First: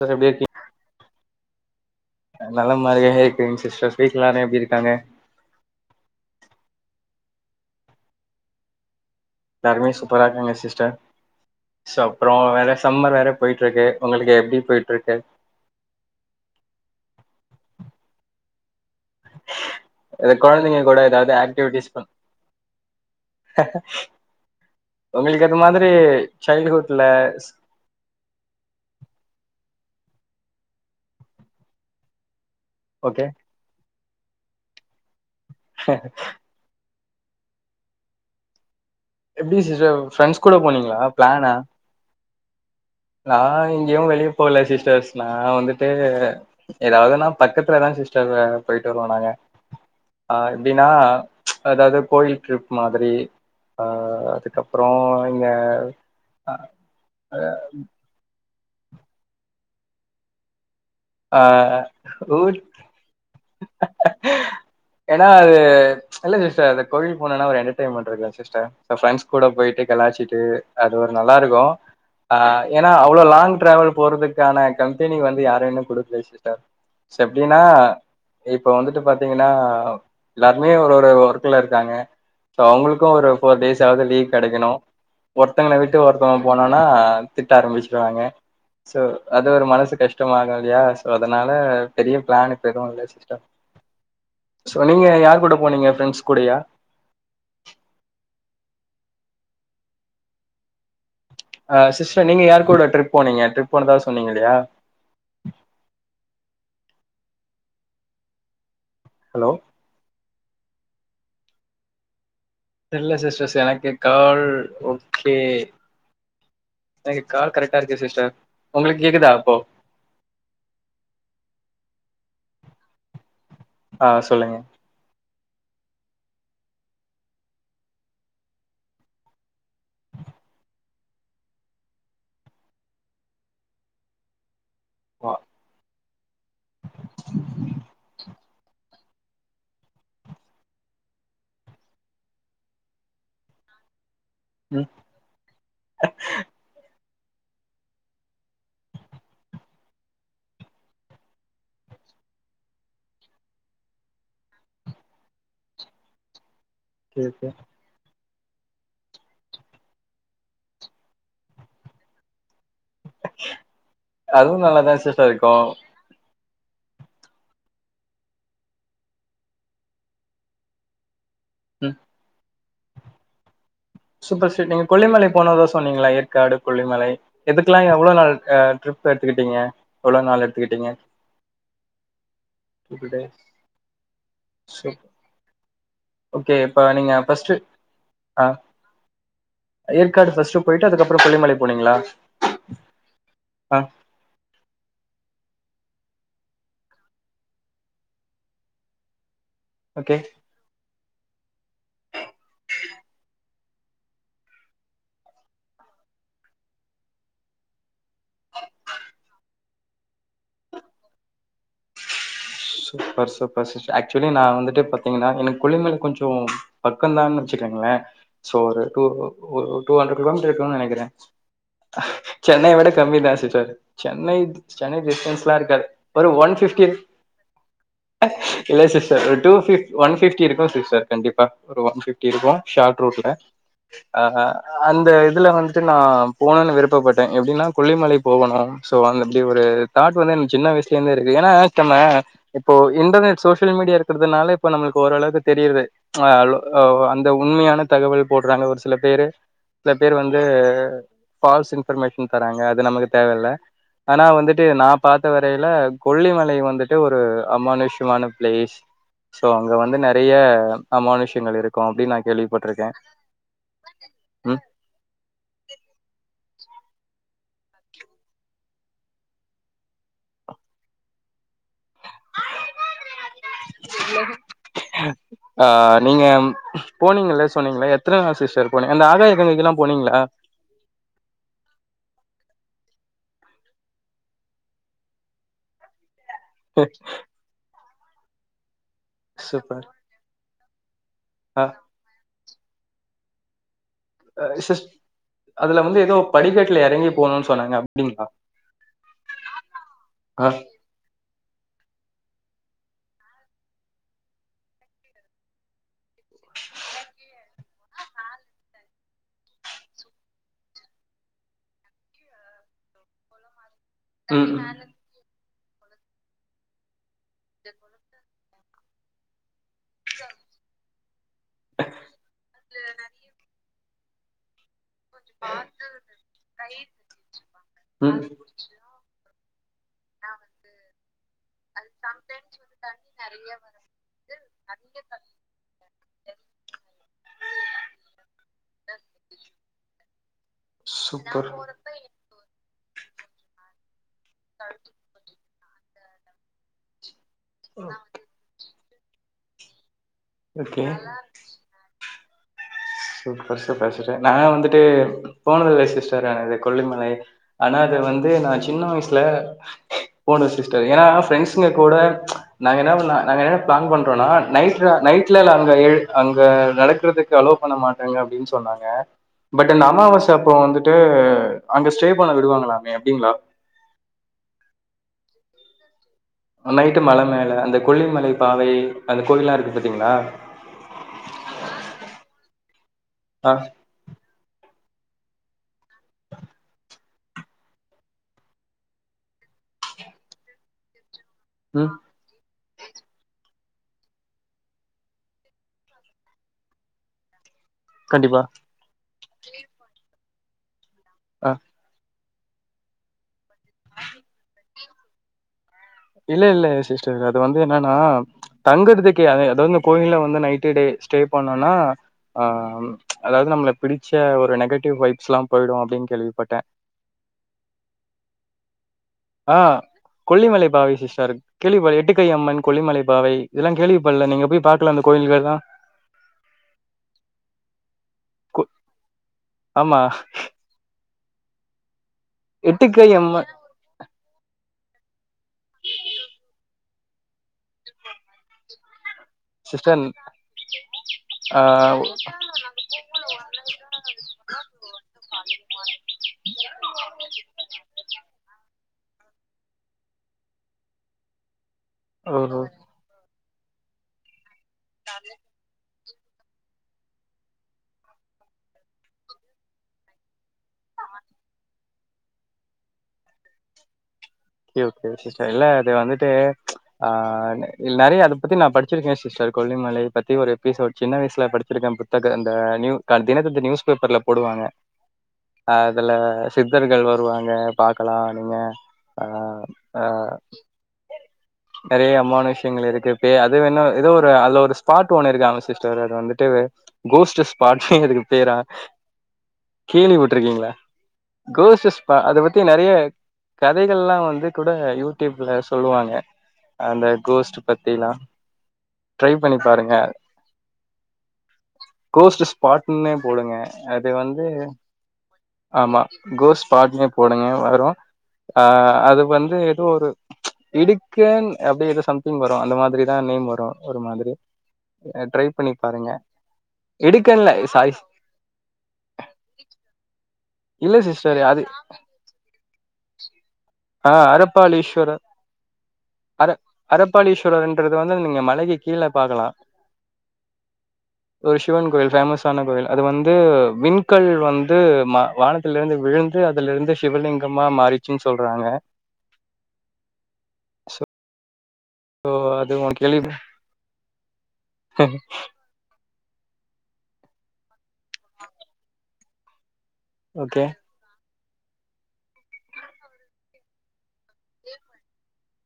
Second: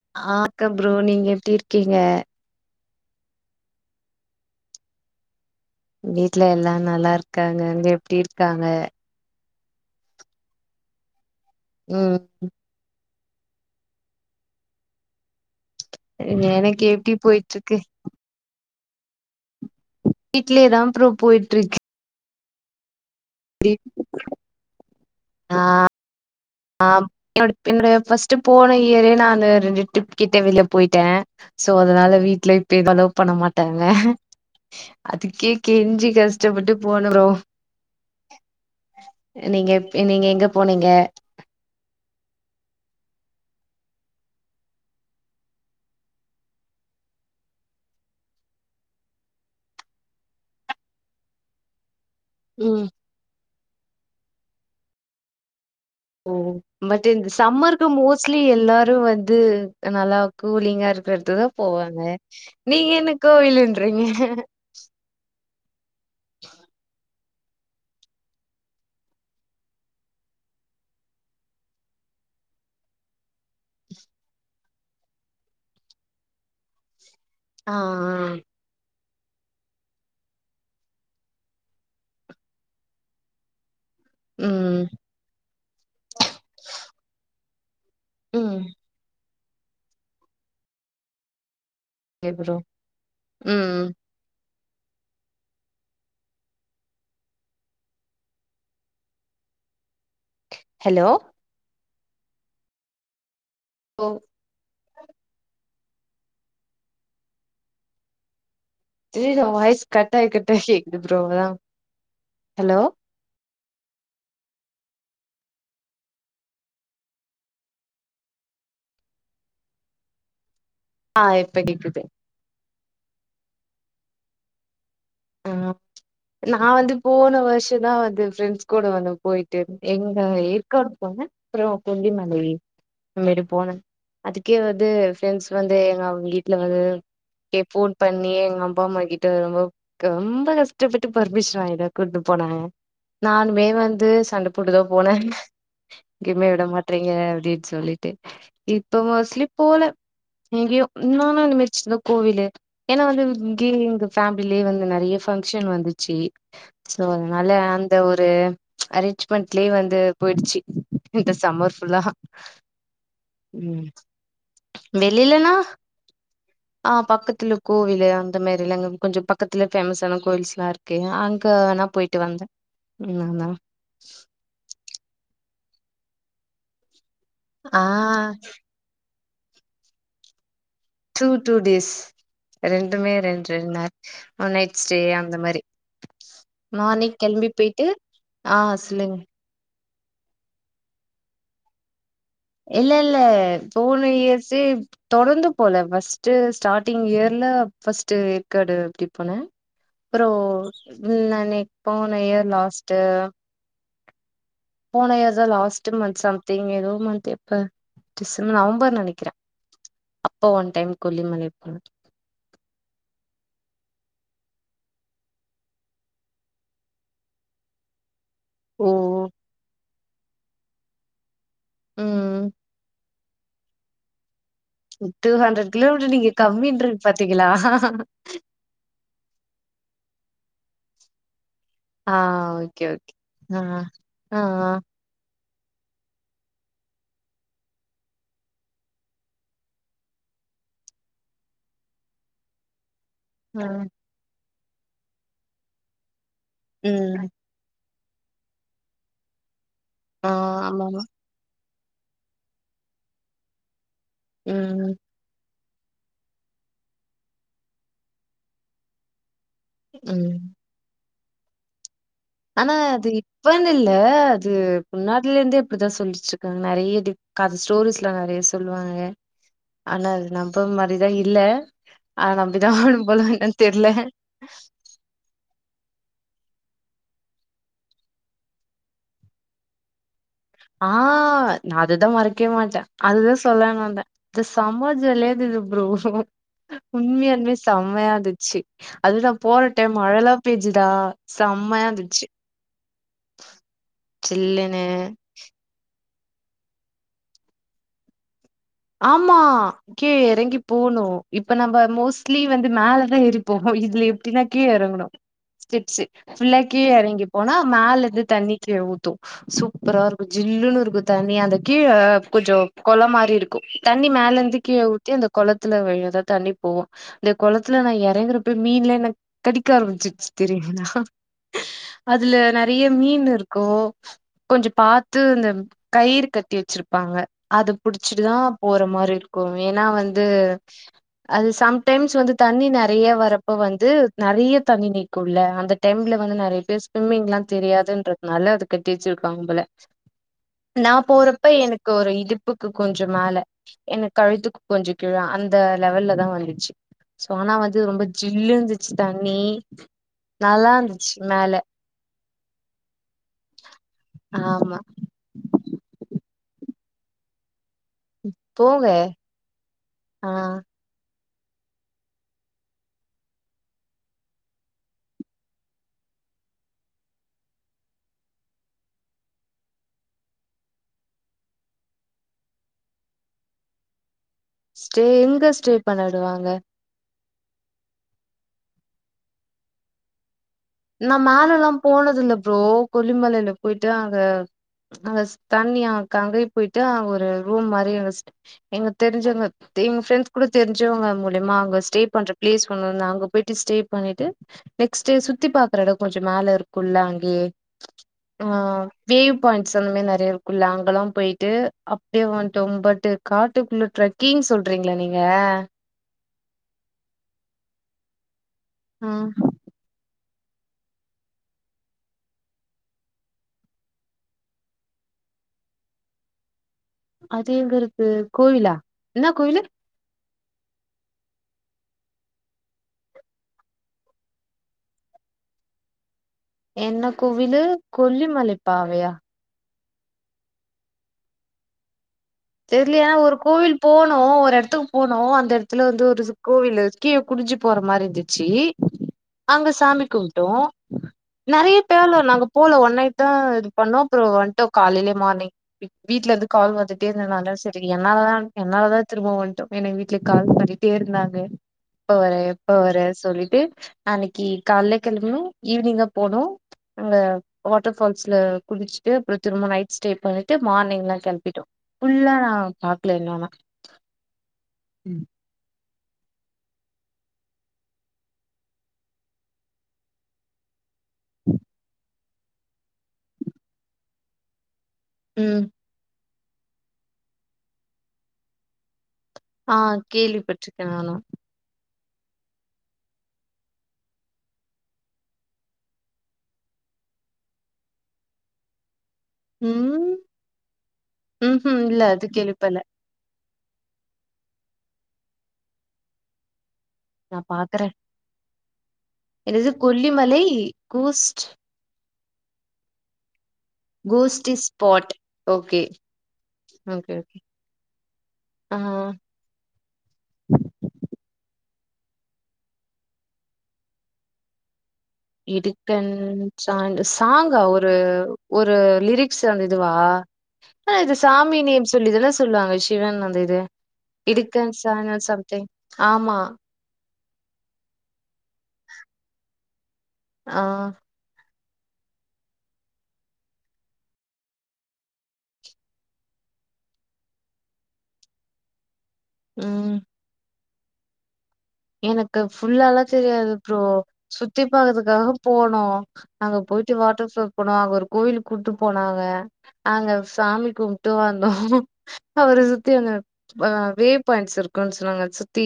Sister எப்டி ஆ இருக்க ப்ரோ நீங்க எப்டி இருக்கீங்க நலம் மாரியே இருக்கேங்க சிஸ்டர் வீட்ல எல்லாரு எப்டி இருக்காங்க வீட்ல எல்லா நல்லா இருக்காங்க அங்க எப்டி இருக்காங்க எல்லாருமே சூப்பரா இருக்காங்க சிஸ்டர் சோ ம் அப்ரோ வேற சம்மர் வேற போயிட்டுருக்கு உங்களுக்கு எப்டி போயிட்டுருக்கு எனக்கு எப்டி போயிட்டுருக்கு இத கொழந்தைங்க வீட்லயேதா கூட ப்ரோ ஏதாவது போயிட்ருக்கு ஆக்டிவிட்டீஸ் பண் உங்களுக்கு அது மாதிரி சைல்ட்ஹுட்ல ஆம் என்னோட என்னோடைய ஃபர்ஸ்ட் போன இயரே நா அந்த ரெண்டு ட்ரிப் கிட்ட வெளியே போயிட்ட சோ அதனால வீட்ல இப்ப அலவ் ஓகே பண்ண மாட்டாங்க அதுக்கே கெஞ்சி கஷ் டப்பட்டு போன ப்ரோ நீங்கப் நீங்க எங்க போனீங்க நானா நா எங்கயு வெளிய போல சிஸ்டர்ஸ் நா வந்துட்டு ஏதாவதுன்னா பக்கத்துலதா சிஸ்டர் போயிட்டு வருவோ நாங்க ஆ எப்டினா அதாது கோயில் ட்ரிப் ம் மாதிரி ஆ அதுக்கப்றோ இங்க ஓ பட் இந்த சம்மருக்கு மோஸ்ட்லி எல்லாரு வந்து நல்லா கூலிங்கா இருக் பாத்து போவாங்க ஊட் நீங்க என்ன கோவில்ன்றீங்க ஏனா அது இல்ல சிஸ்டர் அந்த கோவில் போனனா ஒரு என்டர்டைமெண்ட் இருக்கு சிஸ்டர் ஃப்ரெண்ட்ஸ் கூட போயிட்டு காலச்சிட்டு அது ஒரு நல்லா இருக்கு ஆ ஏனா அவ்ளோ லாங் டிராவல் போறதுக்கான கம்பெனி வந்து யாரு இன்னு கூட பேசிட்ட ச எப்டினா ஆ இப் இப்ப வந்துட்டு பாத்தீங்கன்னா எல்லாருமே ஒரு ஒரு ஒர்க்குல இருக்காங்க சோ அவங்களுக்கு ஒரு ஃபோர் டேஸ் ஆவது லீவ் கெடைக்கணு ம் ஒருத்தங்கள விட்டு ஒருத்தவ போனானா திட்ட ஆரம்பிச் வாங்க ம் சோ அது ஒரு மனசு கஷ்டமாகுல்லயா சோ அதுனால பெரிய ஓகே பிளான் ப்ரோ இப்போ எதுவு இல்ல சிஸ்டர் ம் சோ நீங்க யார் கூட போனீங்க பிரண்ட்ஸ் கூடையா ஹலோ ஆ சிஸ்டர் நீ யாரு கூட ட்ரிப் போனீங்க ட்ரிப் போனதா ஓ சொன்னீங்கல்லையா திடீர்னு ஹலோ வாய்ஸ் கட்டாய் கட்டாய் கேக்குது ப்ரோ அதா ஹலோ இல்ல சிஸ்டர்ஸ் எனக்கு கால் ஓகே எனக்கு கால் கரெக்டா இருக்குது சிஸ்டர் உங்களுக்கு கேக்குதா இப்போ ஆ இப்ப கேக்குது ஆ சொல்லுங்க ஆ நா வந்து போன வருஷோதா வந்து ஃப்ரெண்ட்ஸ் கூட வந்து போயிட்டு எங்க ஏற்காடு போனே ப்ரோ கொல்லி மலை இது போனே அதுக்கே வந்து வா பிரெண்ட்ஸ் வந்து எங்க வீட்ல வந்து ரிப்போர்ட் பண்ணி எங்க அப் அப்பா மா கிட்ட ரொம்ப ரொம்ப கஷ்டப்பட்டு பெர்மிஷன் வாங்கிதா கூட்டு போனாக நானுமே வந்து சண்ட போட்டு தா ம் போனே எங்கயுமே விடமாட்றீங்க அப்டின்னு சொல்லிட்டு இப்ப மோஸ்ட்லி போல இங்கயு ஊன்னோன்னு இருந்துச்சில கோவிலு ஏன்னா வந்து இங்க எங் ஃபே லயே வந்து நெறைய பங்க்ஷன் வந்துச்சு சோ கேக்கு அதுனால அந் த ஒரு அரேஞ்ச்மெண்ட்லயே வந்து போயிடுச்சு இந்த சம்மர் ஃபுல்லா ம் அதுவு நல்லாதா சிஸ்டர் இருக்கு வெளிலனா ஆ பக்கத்துல கோவிலு அந்த மெரில்லங் கொஞ்சோ பக்கத்துல ஃபேமஸான கோயில்ஸ்லா இருக்கு அங்க வேணா ம் போயிட்டு வந்த ம் ஆமா சூப்பர் சீ் நீங்க கொல்லிமலை போனதா சொன்னீங்களா ஏற்காடு கொல்லிமலை எதுக்கெல்லா ஆ எவ்வளோ நாள் ஆ ட்ரிப் ப்ப எடுத்துக்கிட்டீங்க எவ்ளோ நாள் எடுத்துக்கிட்டீங்க டூ டூ டேஸ் டூ ரெண்டுமே டேஸ். ரெண்டுரெண்டு நாள் நைட் ஸ்டே சூப்பர். அந்த மாரி ஓகே இப்ப நீங்க மார்னிங் கேளம்பி ஃபர்ஸ்ட் போயிட்டு ஆ சொல்லுங் ஏற்காடு ஃபர்ஸ்ட் போயிட்டு அதுக்கப்றோ கொள்ளிமலை போனீங்களா இல்ல இல்ல ஆ போன இயர்சே தொடர்ந்து போல ஃபர்ஸ்ட் ஸ்டார்டிங் இயர்ல பஃபர்ஸ்ட் ஏற்காடு அப்டி போனே ஓகே அப்றோ நானே போனே இயர் லாஸ்ட்டு போன இயர்ஸா லாஸ்ட்மந்த் சம்திங் ஏதோ மந்த் எப்ப டிசம்பர் நவம்பர் நெனக்கிறேன் அப்ப ஒன் டைம் கொல்லிமலை போன சூப்பர் சூப்பர் ச ஆக்சுவலி நான் வந்துட்டு பாத்தீங்கன்னா எனக்கு கொல்லிமலைக்கு கொஞ்சோ பக்கந்தான்னு வச்சுக்கங்களேன் சோ ஒரு ஓ ஒரு டூ ஹண்ட்ரட் கிலோமீட்டர் இருக்கும்னு நெனக்கிறே ம் சென்னய விட கம்மி தா சிஸ்டர் சென்னை சென்னை டிஸ்டன்ஸ்லா இருக்காது ஒரு ஒன் பிப்டி டிகலா அஹா அஹா இல்ல சிஸ்டர் ஒரு டூ பிப் ஒன் பிப்டி இருக்கு சிஸ்டர் கண்டிப்பா ஒரு ஒன் ஆ பிப்டி இருக்கு ஓகே ஷார்ட் ஓகே ரூட்ல ஆ அ ஆ ஆன் அந்த இதுல வந் ட்டு நான் போனுனு விருப்பப்பட்டே எப்படின்னா கொல்லிமலை போகணு சோ அந்த அப்டி ஒரு தாட் வந்து எனக்கு சின்ன வயசுலேர்ந்தே இருக்கு ஏன்னா நம்ம இப்போ இன்டர்நெட் ஆ சோசியல் மீடியா இருக்கிறதுனால இப்போ நம்மளுக்கு ஓரளவுக்கு தெரியுது ம்ப்ச் அந்த ம் உண்மையான தகவல் போடுறாங்க ஒரு சில பேரு சில பேர் ஆ வந்து ஆமா ஃபால்ஸ் இன்ஃபர்மேஷன் தராங்க அது நமக்கு தேவயில்ல ஆனா வந்துட்டு நா ம், பா த்துட்டு வரைல கொல்லிமல வந்துட்டு ஒரு அமானுஷ்யமான பிளேஸ் சோ அங்க வந்து நெறய ம். அமானுஷ்யங்கள் இருக்கு அப்டின்னு நா கேள்வி ஆனா அது இப்பன்னுல்ல அது முன்னாடிலிந்தே அப்டிதா சொல்லிட்டிருக்காங்க நெறய டி கத ஸ்டோரிஸ்ல்ல நெறயா சொல்லுவாங்க ஆனா அது நம்ப மாரிதா இல்ல ஆன நம்பிதா ஆகணும்போல என்னனு தெர்ல ஹ ஆ நீங்க போனீங்கல்ல சொன்னீங்ளா எத்தன நா சிஸ்டர் போனீங்க அந்த ஆகாயக்கங்கைக்கல்லா போனீங்ளா ஆ நா அதுதா மறக்கவே மாட்ட அதுதா சொல்லலானு வந்த அது செம ஜாலியாயிருந்துது ப்ரோ உண்மையாலுமே செம்மையாந்துச்சு அது நா போன சூப்பர் டைம் மழல்லா பேஞ்சுதா ஆ செம்மயாந்துச்சு சில்லுனு சிஸ் அதுல வந்து எதோ படிக்கட்டுல எறங்கி போணுனு சொன்னாங்க அப்டிங்ளா ஆமா கீழ எறங்கிப் போணு இப்ப நம்ம மோஸ்ட்லி வந்து மேலதா ஏறிப்போவோ இதுல எப்டினா கீழ எறங்கணு ஸ்டெப்ஸ் ஃபுல்லா கீழ எறங்கி போனா மேலந்து தண்ணி கீழ ஊத்து சூப்பரா இருக்கு ஜில்லுனு இருக்கு தண்ணி அந்த கீழ கொஞ்சோ கொளொ மாரி இரு க்கு தண்ணி ம் மேலந்து கீழ ஊத்தி அந்த கொளத்துல விழுதா தண்ணி போவு அந்த கொளத்துல நா எறங்கறப்ப மீனெல்லா என்ன கடிக்க ஆரம்பிச்சிருச்சு தெரியுங்ளா அதுல நெறயா மீன் இருக்கு கொஞ்சோ பா து இந்த கயிறு கட்டி வெச்சிருப்பாங்க அத ம் புடிச்சு ம் அ போற மாரி இருக்கு ஏனா வந்து அது சம்டைம்ஸ் வந்து தண்ணி நெறயா வரப்ப வந்து நெறயா தண்ணி நி க்குல்ல அந்த டைம்ல வந்து நெறயா பேர் ஸ்விம்மிங்கெல்லா தெரியாதுன்றதுனால அது கட்டி வெச்சுருக்காங்க போல [inaudible] நா போறப்ப சூப்பர் எனக்கு ஒரு இடுப்புக்கு கொஞ்சோ மேல எனக்கு கழுத்துக்கு கொஞ்சோ கீழ அ ந்த லெவல்லதா வந்துச்சு சோ ஆனா வந்து ரொம்ப ஜில்லு இந்துச்சு தண்ணி ஓகே நல்லாந்துச்சு மேல சூப்பர் சூப்பர் சிஸ்டர் நா ஆமா வந்துட்டு போனதில்ல சிஸ்டர் ஆனது கொல்லிமலை ஆனா அது வந்து நா போங்க சின்ன வயசுல ஆ போனது சிஸ்டர் ஏனா ஃப்ரெண்ட்ஸ்ங்க கூட நாங்க என்ன பண்ணா நாங்க என்ன பிளான் பண்றோனா நைட்ற நைட்லல்லா அங்க எழு அங்க நடக்கறதுக்கு அளோ பண்ண மாட்டாங்க அப்டின்னு சொன்னாங்க பட் இந்த அமாவாசை அப்போ வந்துட்டு அங்க ஸ்டே பண்ண விடுவாங்ளாமே அப்டிங்ளா ஸ்டே எங்க ஸ்டே பண்ண விடுவாங்க? நைட்டு மல மேல அந்த கொல்லிமலை பாவை அந்த கோயில்லா இருக்கு பாத்தீங்ளா நா மேலல்லா போனது இல்ல ப்ரோ கொல்லிமலைல ஆ போயிட்டு அங்க அங்க ஸ்தண்ணியா கங்கை போயிட்டு அ ஒரு ரூம் மாரி அங் ஸ்டே எங் தெரிஞ்சவங்க எங்க ஃப்ரெண்ட்ஸ் கூட தெரிஞ்சவங்க மூலியமா அங்க ம் ஸ்டே பண்ற பிளேஸ் ஒன்னுருந்து அங்க போயிட்டு ஸ்டே பண்ணிட்டு நெக்ஸ்ட் சு த்தி பாக்கற எடோ கொஞ்சோ மேல இருக்குல்ல அங்யே கண்டிப்பா. ஆ வேவ் பாயிண்ட்ஸ் அந்த மாரி நெறயா இருக்குல்ல அங்கெல்லா போயிட்டு ஆ. அப்டியே வந்ட்டோ பட் காட்டுக்குள்ள ட்ரக்கிங் சொல்றீங்ளா நீங்க இல்லல்ல சிஸ்டர் அது வந்து என்னனா ஆ தங்கறதுக்கு‌ அது வந்து கோயில்ல வந்து நைட்டு டே ஸ்டே பண்ணனா ஆ அதாது நம்மள பிடிச்ச ஒரு நெகட்டிவ் வைப்ஸ்லா போய்டு அப்டின் கேள்விப்பட்ட அது எங்க இருக்கு கோவிலா என்ன கோயிலு கொள்ளிமலை பாவை புதுசாருக்கு கேள்விபட்ல எட்டுக்கை அம்மன் கொல்லிமலை பாவை இதெல்லா கேள்விப்பட்ல நீங்க போய் பாக்கல அந்த கோயில்கள்லா என்ன கோவிலு கோ கொல்லிமலைப்பாவையா ஆமா தெர்ல எட்டுக்கை ஆனா ஒரு அம்மன் கோவில் போனோ ஒரு எடத்துக்கு போனோ அந்த எடத்துல வந்து ஒரு கோவில்ல கீழ குனிஞ்சு போறமாரி இருந்துச்சு ஆ அங்க சாமி கும்ட்டோ ஆ நறைய பேர்ல நாங்க போல ஒன் நைட்தா இது பண்ணோ அப்புறோ வண்ட்டோ காலைலயே மார்னிங் வீட்ல இருந்து கால் வந்துட் இருந்தனாலதா செரி என்னாலதா என்னாலதா திரும்பவன்டோ எனக்கு வீட்ல கால் பண்ணிட்டேருந்தாங்க எப்ப வர ஓஹோ எப்ப வர சொல்லிட்டு அன்னிக்கி கால்ல கெளம்புனோ ஈவினிங்கா போனோ அங்க வாட்டர்ஃபால்ஸ்ல குளிச்சிட்டு அப்புறோ திரும்ப நைட் ஸ்டே பண்ணிட்டு மார்னிங்லா கெளம்பிட்டோ ஃபுல்லா நா பாக்கல இன்னொன்னா ஓகே ஓகே சிஸ்டர் இல்ல அது வந்துட்டு ஆ நறைய அத பத்தி நா படிச்சிருக்கே சிஸ்டர் கொல்லிமலை பத்தி ஒரு எப்பிசோட் சின்ன வய்சுல படிச்சிருக்கே புத்தக அந்த நியூ தினத்‌தந்தி நியூஸ் பேப்பர்ல போடுவாங்க ம் அதுல சித்தர்கள் வருவாங்க பாக்கலா நீங்க ஆ ஆ கேள்விப்பட்டிருக்கே நானு நறைய அமானுஷ்யங்கள் இருக்கு பேய் அது‌வேணா எதோ ஒரு அதுல ஒரு ஸ்பாட் ஒன்னு இருக்காமே சிஸ்டர் அது வந்துட்டு கோஸ்ட்டு ஸ்பாட்டுனே அதுக்கு பேரா ம், கேள்விபட்ருக்கீங்ளா ம்ஹ்ம். கோஸ்ட்டு இல்ல ஸ்பா அது அத பத்தி கேள்விப்படல. நறைய கதைகள்லா வந்துகூட யூடியூப்ல சொல்லுவாங்க அந்த நான் கோஸ்ட்டு பாக்குறேன். பத்திலா என்னது கொல்லிமலை கோஸ்ட் கோஸ்ட்டு ஸ்பாட்டுன்னே போடுங்க அது வந்து கோஸ்டி ஸ்பாட். ஓகே, ஆமா கோஸ்ட் ஸ்பாட்னே ஓகே, ஓகே. போடுங்க வரு ஆ அது வந்து எதோ ஒரு இடுக்கேன் அப்டி எதோ சம்திங் வரு அந்த மாதிரிதா நேம் வரு ஒரு மாதிரி ட்ரை பண்ணி இடுக்கன் பாருங்க சா இடுக்கன்ல சாங்கா ஒரு சாரி ஒரு லிரிக்ஸ் அந்த இதுவா ஆ இல்ல இது சிஸ்டர் சாமி அது நேம் சொல்லிதான சொல்லுவாங்க சிவன் அந்த இது ஆஹ் இடுக்கன் சான அரப்பாளீஸ்வரர் சம்திங் ஆமா அர அரப்பாளீஸ்வரர்ன்றது வந்து நீங்க மலைக்கு கீழ பாக்கலா ஆ ஒரு சிவன் கோயில் ஃபேமஸான கோயில் அது வந்து விண்கல் வந்து ம வானத் துல இருந்து விழுந்து அதுல இருந்து சிவலிங்கமா மாருச்சுன் சொல்றாங்க ம் ச எனக்கு ஃபுல்லாலா கேள்வி தெரியாது ப்ரோ சுத்தி பாக்கறதுக்காக போனோ அங்க போய்ட்டு வாட்டர் ஃபால் போனோ அங்க ஒரு கோயிலு கூப்ட்டு போனாங்க அங்க சாமி ஓகே கும் டோ வந்தோ அவர சுத்தி அந்த வே பாயிண்ட்ஸ் இருக்குன் சொன்னாங்க சுத்தி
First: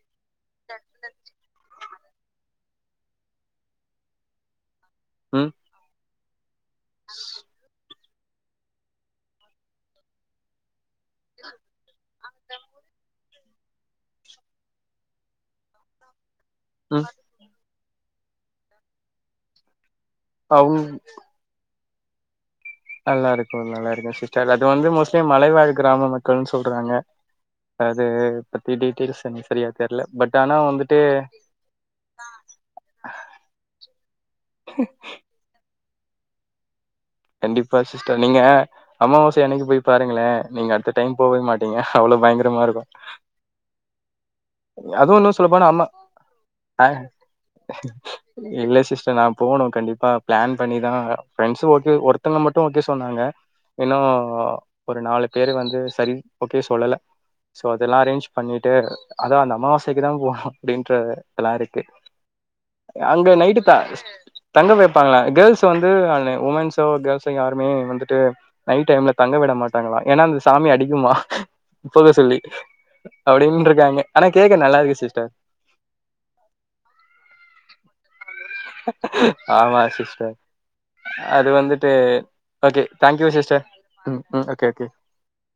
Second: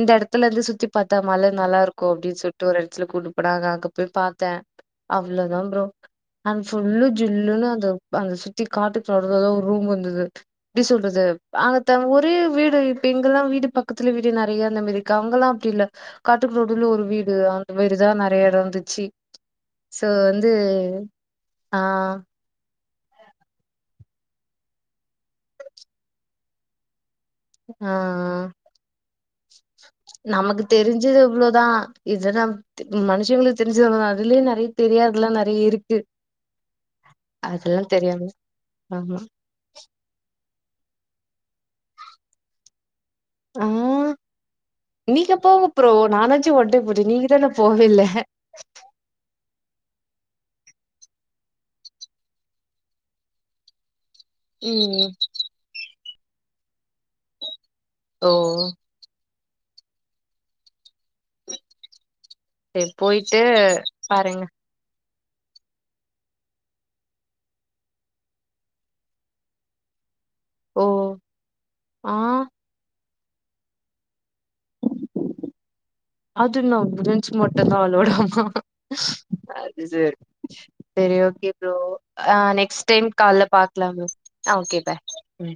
இந்த எடத் த்துல இருந்து சுத்தி பாத்தா மல நல்லாருக்கு அப்டின் சொல்ட்டு ஒரு எடத்துல கூட்னு போனாங்க அங்க போய் பாத்தே ம் அவ்ளோதான் ப்ரோ அங்க புஃல்லு ஜில்லுன்னு அது அந்த சுத்தி காட்டுக்கு நடுலதா ஒரு ரூம் வந்துது எப்டி சொல்றது ஆங்கத்த ஒரே வீடு இப்பெ இங்கல்லா வீடு பக்கத்துல வீடு நெறைய அந்த மேரி கவங்கல்லா அப்டி இல்ல காட்டுக்கு நடுல ஒரு ம் வீடு அந்த மேரிதான் நெறைய இருந்துச்சி சோ வந்து அவுங் ஆ நல்லா இருக்கு நல்லா இருக்கு சிஸ்டர் அது வந்து மோஸ்ட்லி மலைவாழ் கிராம மக்கள்னு சொல்றாங்க ஆ அது பத்தி டீட்டெய்ல்ஸ் எனக்கு செரியா தெரில பட் ஆனா நமக்கு வந்துட்டு தெரிஞ்சது இவ்ளோதா இதுதா மனுஷங்களுக்கு தெருஞ்சது அவ்ளோதா அதுலே நெறைய தெரியாதுல்லா நெறைய இருக்கு கண்டிப்பா அதெல்லா சிஸ்டர் தெரியாம நீங்க ஆமா அம்மாவாசை அன்னிக்கு போய் பாருங்களேன் நீங்க அடுத்த டைம் போவவே மாட்டீங்க அவ்ளோ பயங்கரமா இருக்கு ஆ அது நீங்க ஒன்னு போங்க சொல்லப்போனா அம்மா ப்ரோ நானாச்சு ஒன் ஆ டைம் போய்ட்டே நீங்க தான போவே இல்ல இல்ல சிஸ்டர் நான் போணு கண்டிப்பா பிளான் பண்ணிதா ப்ரெண்ட்ஸும் ஓகே ஒருத்தங்க மட்டு ஓகே சொன்னாங்க இன்னு ஒரு ம் நாலு பேரு வந்து செரி ஓகே சொல்லல சோ அதெல்லா அரேஞ் ஓ பண்ணீட்டு அதா அந்த அம்மாவாசைக்கு தா போனு அப்டீன்ற இதெல்லாருக்கு சரி அங்க போயிட்டு நைட்டு தா பாருங்க தங்க வைப்பாங்களா கேர்ள்ஸ் வந்து உமன்ஸ் சோ கேர்ள்ஸ்ங்க யாருமே வந்துட்டு நைட் டைம்ல தங்க விட மாட்டாங்ளா ஏன்னா அ சாமி ஓ அடிக்குமாம் போக ஆ சொல்லி அப்டின்னு இருக்காங்க ஆனா கேக்க நல்லாருக்கு சிஸ்டர் அதென்ன [unintelligible] மட்டுந்தான் அலவ்டாமா ஆமா அது செரி சிஸ்டர் செரி அது ஓகே ப்ரோ வந்துட்டு ஆ ஓகே நெக்ஸ்ட் டைம் தேங்க்யூ கால்ல சிஸ்டர் பாக்கலாம் ப்ரோ ம் ம் ஓகே பாய் ம்